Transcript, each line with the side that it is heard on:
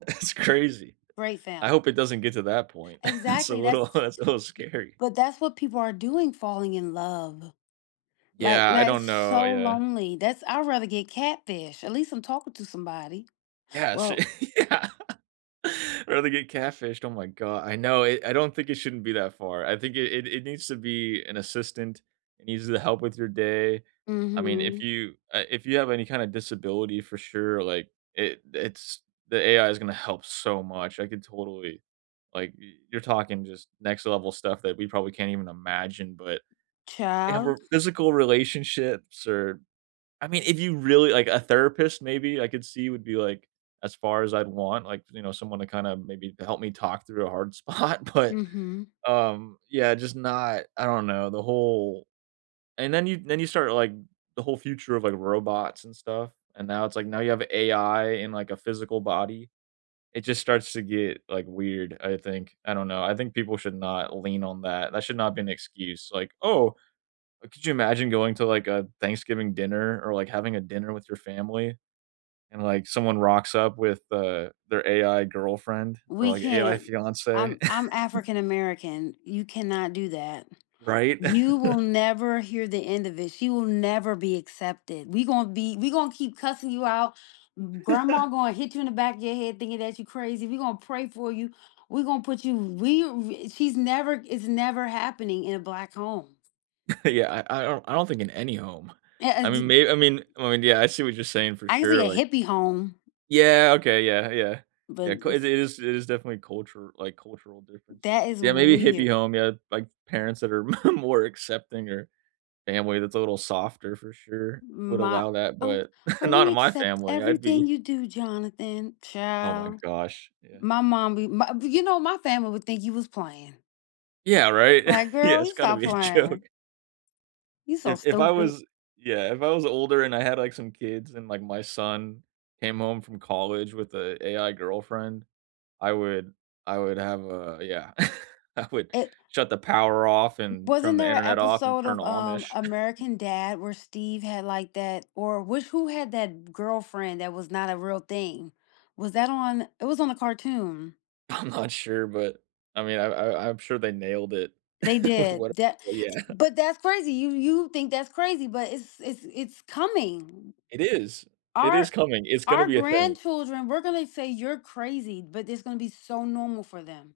right: That's crazy.
left: Great
right: I
left: film.
right: hope it doesn't get to that point. It's a
left: Exactly,
right: little
left: that's
right: that's a little scary.
left: But that's what people are doing falling in love, like,
right: Yeah, I
left: that is
right: don't know.
left: so
right: Yeah.
left: lonely. That's I'd rather get catfish, at least I'm talking to somebody. S
right: Yes.
left: well
right: Yeah. Or they get catfished. Oh, my go I know, it I don't think it shouldn't be that far, I think it it it needs to be an assistant, it needs to help with your day. I mean, if
left: Mhm.
right: you, uh, if you have any kinda disability for sure, like, it it's the AI is gonna help so much, I could totally like, y you're talking just next level stuff that we probably can't even imagine. But they have
left: Child.
right: more physical relationships or I mean, if you really like, a therapist maybe, I could see, would be, like, as far as I'd want, like, you know, someone to kinda maybe help me talk through a hard spot. But,
left: Mhm.
right: um, yeah, just not I don't know, the whole And then you then you start, like, the whole future of, like, robots and stuff and now it's, like, now you have AI in, like, a physical body. It just starts to get, like, weird, I think. I don't know, I think people should not lean on that, that should not be an excuse. Like, "Oh" oh could you imagine going to, like, a Thanksgiving dinner or, like, having a dinner with your family and, like, someone rocks up with, uh, their AI girlfriend or,
left: We
right: like, AI
left: can't.
right: fiancée?
left: I'm I'm African American, you cannot do that.
right: Right?
left: You will never hear the end of it; she will never be accepted. We gonna be we gonna keep cussing you out. M grandma gonna hit you in the back of your head thinking that you crazy. We gonna pray for you. We gonna put you we w she's never it's never happening in a black home.
right: Yeah. I I don't I don't think in any home.
left: E a
right: I
left: z
right: mean, may I mean well and yeah, I see what you're saying for
left: I can see
right: sure,
left: a
right: like
left: hippie home
right: Yeah, okay. Yeah, yeah.
left: but
right: Yeah, 'ca it
left: ns
right: is it is definitely culture like, cultural differences
left: That is
right: Yeah, maybe a hippie
left: weird.
right: home, yeah. Like, parents that are more accepting or family that's a little softer for sure would
left: My
right: allow that,
left: "Oh
right: but
left: oh,
right: not
left: we
right: in my
left: accept
right: family, I'd
left: everything
right: be
left: you do, Jonathan."
right: Oh, my
left: Child,
right: gosh. Yeah.
left: my mom be ma b you know, my family would think you was playing.
right: Yeah, right?
left: Like,
right: Yeah,
left: "Girl,
right: it's
left: you
right: gotta
left: stop
right: be a
left: playing."
right: joke.
left: You so
right: If if I
left: stupid.
right: was Yeah, if I was older and I had, like, some kids and, like, my son came home from college with a AI girlfriend, I would I would have a yeah. I would
left: It
right: shut the power off
left: W
right: and
left: wasn't
right: turn the
left: there a
right: Internet off and
left: episode
right: turn
left: of, um,
right: Amish.
left: American Dad where Steve had, like, that or which who had that girlfriend that was not a real thing? Was that on it was on a cartoon.
right: I'm not sure, but, I mean, I I I'm sure they nailed it
left: They
right: with
left: did,
right: what
left: tha
right: Yeah.
left: but, that's crazy. You you think that's crazy, but it's it's it's coming.
right: It is. It is
left: Our
right: coming, it's gonna
left: our
right: be a thing.
left: grandchildren we're gonna say "You're crazy," but it's gonna be so normal for them.